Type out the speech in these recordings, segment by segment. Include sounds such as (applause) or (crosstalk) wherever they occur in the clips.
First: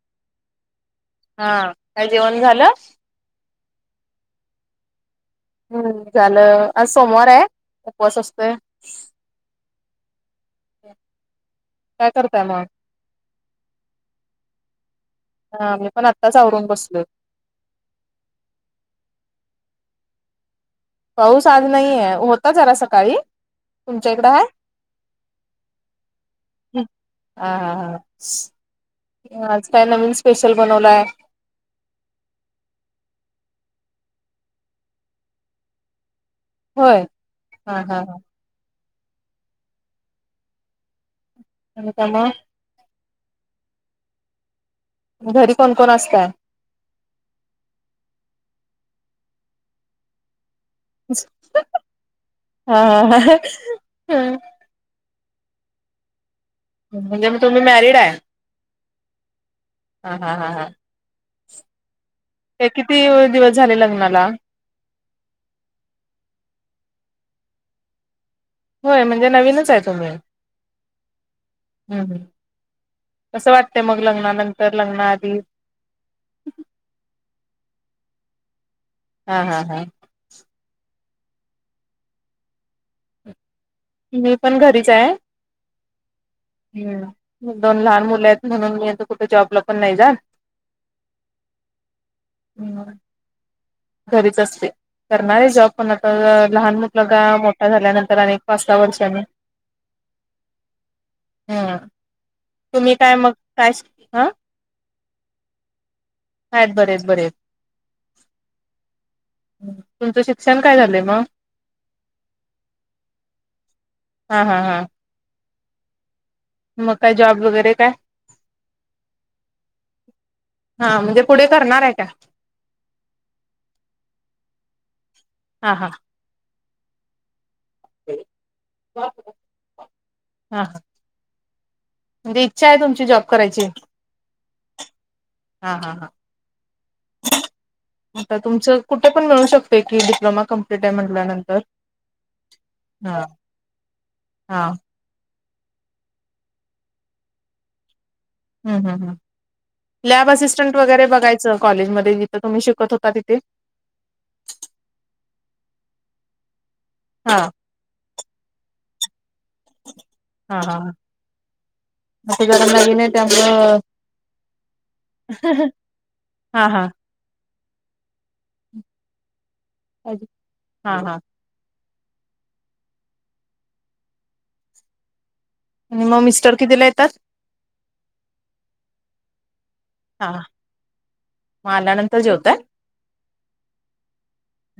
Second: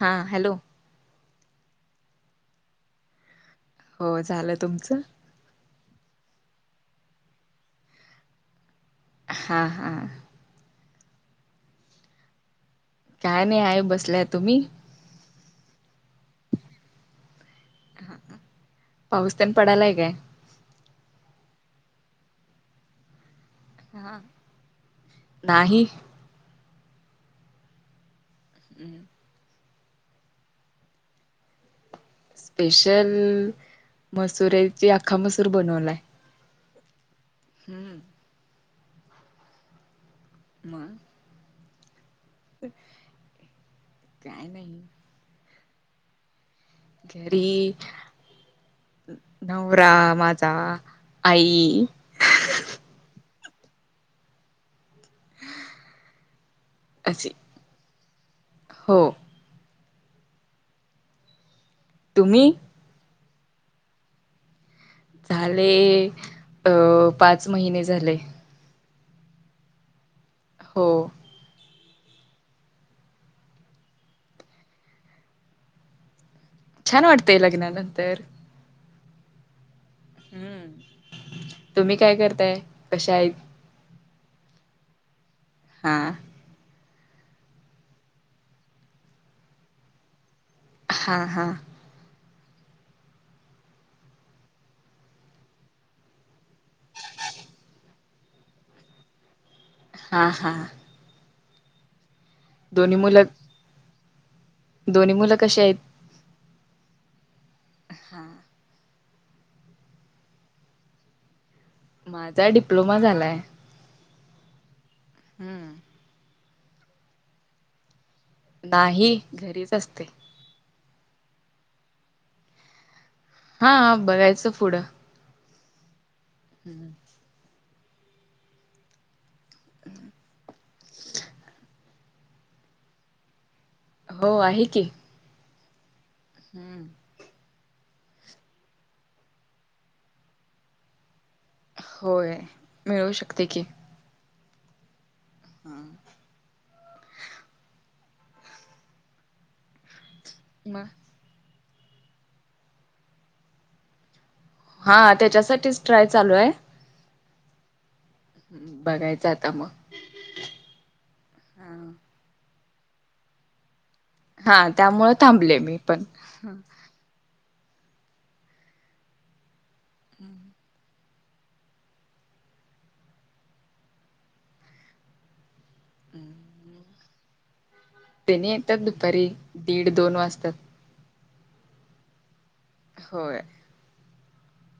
हा हॅलो. हा काय जेवण झालं? हो झालं तुमचं? हम्म झालं आज सोमवाराय उपवास असतोय. हा हा. काय करताय म? काय नाय हाय बसलीया तुम्ही? हा मी पण आत्ताच आवरून बसलोय. पाऊस तेन पडायलाय काय? पाऊस आज नाईया होता जरा सकाळी. तुमच्या हा इकडं हाय? नाही हा हा हा. हम् आज काय नवीन स्पेशल बनवलाय? स्पेशल मसुऱ्याची आख्खा मसूर बनवलाय. होय हा हा हा. हम्म मा झालं कामं? (unintelligible) काय नाई. घरी कोण कोण असतं? घरी... नवरा माझा (unintelligible) आई हा... हाहा... हम्म. म्हणजे अशी मग तुम्ही मॅरिड आहे? हो हाहा... हा... हा. तुम्ही? ते किती दिवस झाले लग्नाला? झाले... अं... पाच महिने झाले. होय... म्हणजे नवीनच ए तुम्ही. हो. हम्म.. हूं हूं... कसं वाटतय मग लग्नानंतर... लग्ना आधी? छान वाटतय लग्न नंतर हा हा हा. हम्म... तुम्ही काय करताय... कशा हेत? मी पण घरीच ए. हां. हम्म... दोन लहान मुलं ए... म्हणून मी कुठं जॉबला पण नाही जात. हां हां. नी मग घरीच असते. करणार आहे जॉब... पण आता, लहान म्हटलं... मुलगा.. मोठा झाल्यानंतर... आणी एक पाच सा वर्षांनी हा हा. ह्म्म्म... तुम्ही दोन्ही काय मुलं मग... काय... स... हा? दोन्ही मुलं कशे हेत? हायेत... बरे हेत... बरे हेत. अं... हा. तुमचं शिक्षण काय झालंय मग? माझा डिप्लोमा झालाय! हा हा हा. हम्म. मग काय... जॉब वगैरे काय? नाही... घरीच असते. हा... म्हणजे पुढे करणार ए का? हा... बघायचं फुडं हा हां. (inaudible) (unintelligible) हा. म्हणजे... इच्छा आहे तुमची जॉब करायची? हो... आहे की. हा हा हा. हम्म. आता तुमचं.... कुठं पण मिळू शकतय की... डिप्लोमा कंमप्लीट ए म्हटल्यानंतर होय... मिळू हा शकतं की. हा. हा (inaudible) ह् ह् ह लॅब असिस्टंट मग वगैरे बघायचं कॉलेजमध्ये जिथं तुम्ही शिकत होता, तिथे हा त्याच्यासाठीच ट्राय चालूय हा बघायचं आता म हा हा आता गरज लागली नाही. त्यामुळं हा त्यामुळं थांबले मी पण हा हा (unintelligible) हा हा आणि म मिस्टर कितीला येतात? त्यानी येतात दुपारी दीड दोन वाजतात म आल्या नंतर जेवताय? होय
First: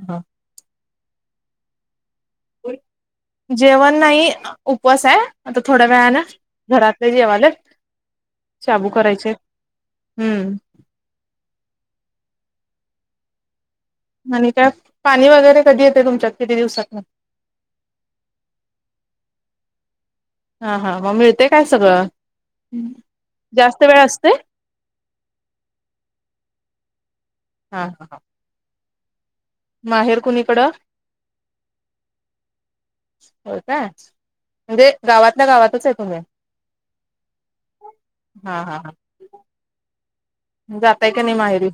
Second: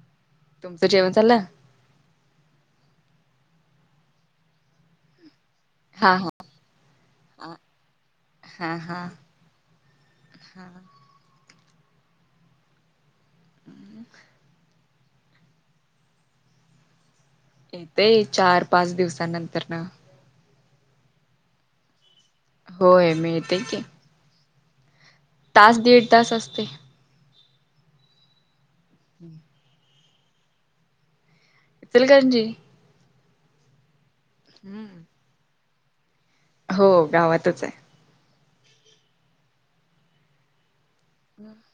हा तुमच जेवण झालं? जेवण नाही उपवास हाय आता थोड्या हा वेळानं हा घरातले जेवालेत हा शाबू हा करायचे, हम्म ह आणि काय? पाणी वगैरे कधी येतेय तुमच्यात किती दिवसातंन? येतय चार पाच दिवसानंतरन हा हा मग मिळते काय सगळं, होय मिळते की जास्त वेळ असते? तास दीड तास असते. हा हा हम् माहेर कोणीकडं? इचलकरंजी? होय का म्हणजे हम्म. गावातल्या गावातच हाय तुम्ही? हो गावातचय हा हा हा जाताय का नाय माहेरी?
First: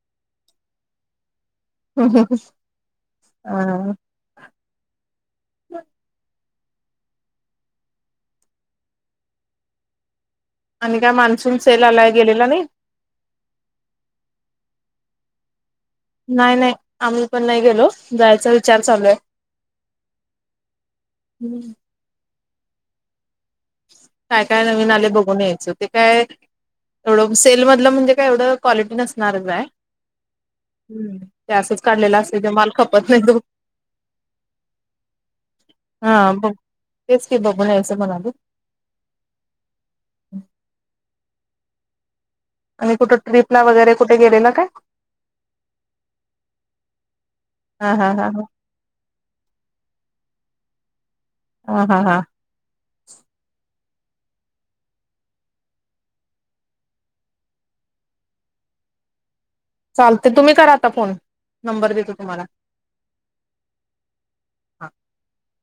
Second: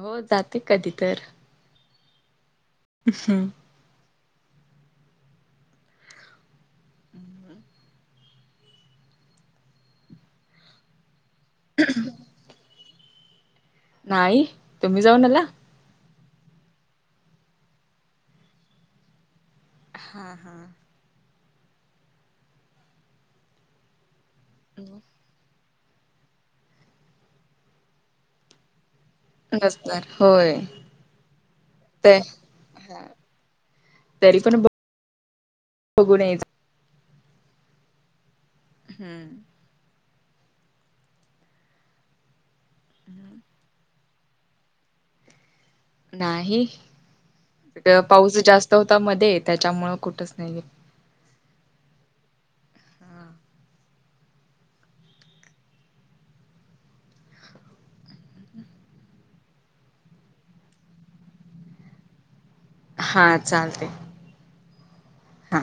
हो जाते कधी तर हं हं हम्म. आ अ आणि काय मान्सून सेल आलाय गेलेला नायी? नाही, तुम्ही जाऊन आला? नायी, नायी आम्ही पण नाही गेलो. जायचा विचार चालूय हा हा हम् काय काय नवीन आले बघून यायचं ते काय एवढं सेल मधलं म्हणजे काय एवढं क्वालिटी नसणारचय नसणार होय ते असंच काढलेलं ते असते जे माल खपत नाही तो तरी पण हा बघून यायच. बघ तेच की बघून यायचं म्हणायलो. हम्म ह आणि कुठं ट्रिपला वगैरे कुठे गेलेलं काय? नाही, हा इकडं हा हा पाऊस हा जास्त होता मध्ये त्याच्यामुळ कुठचं नाही गेलो ह हा हां चालते तुम्ही करा आता फोन नंबर देतो तुम्हाला. हां चालतंय हा हा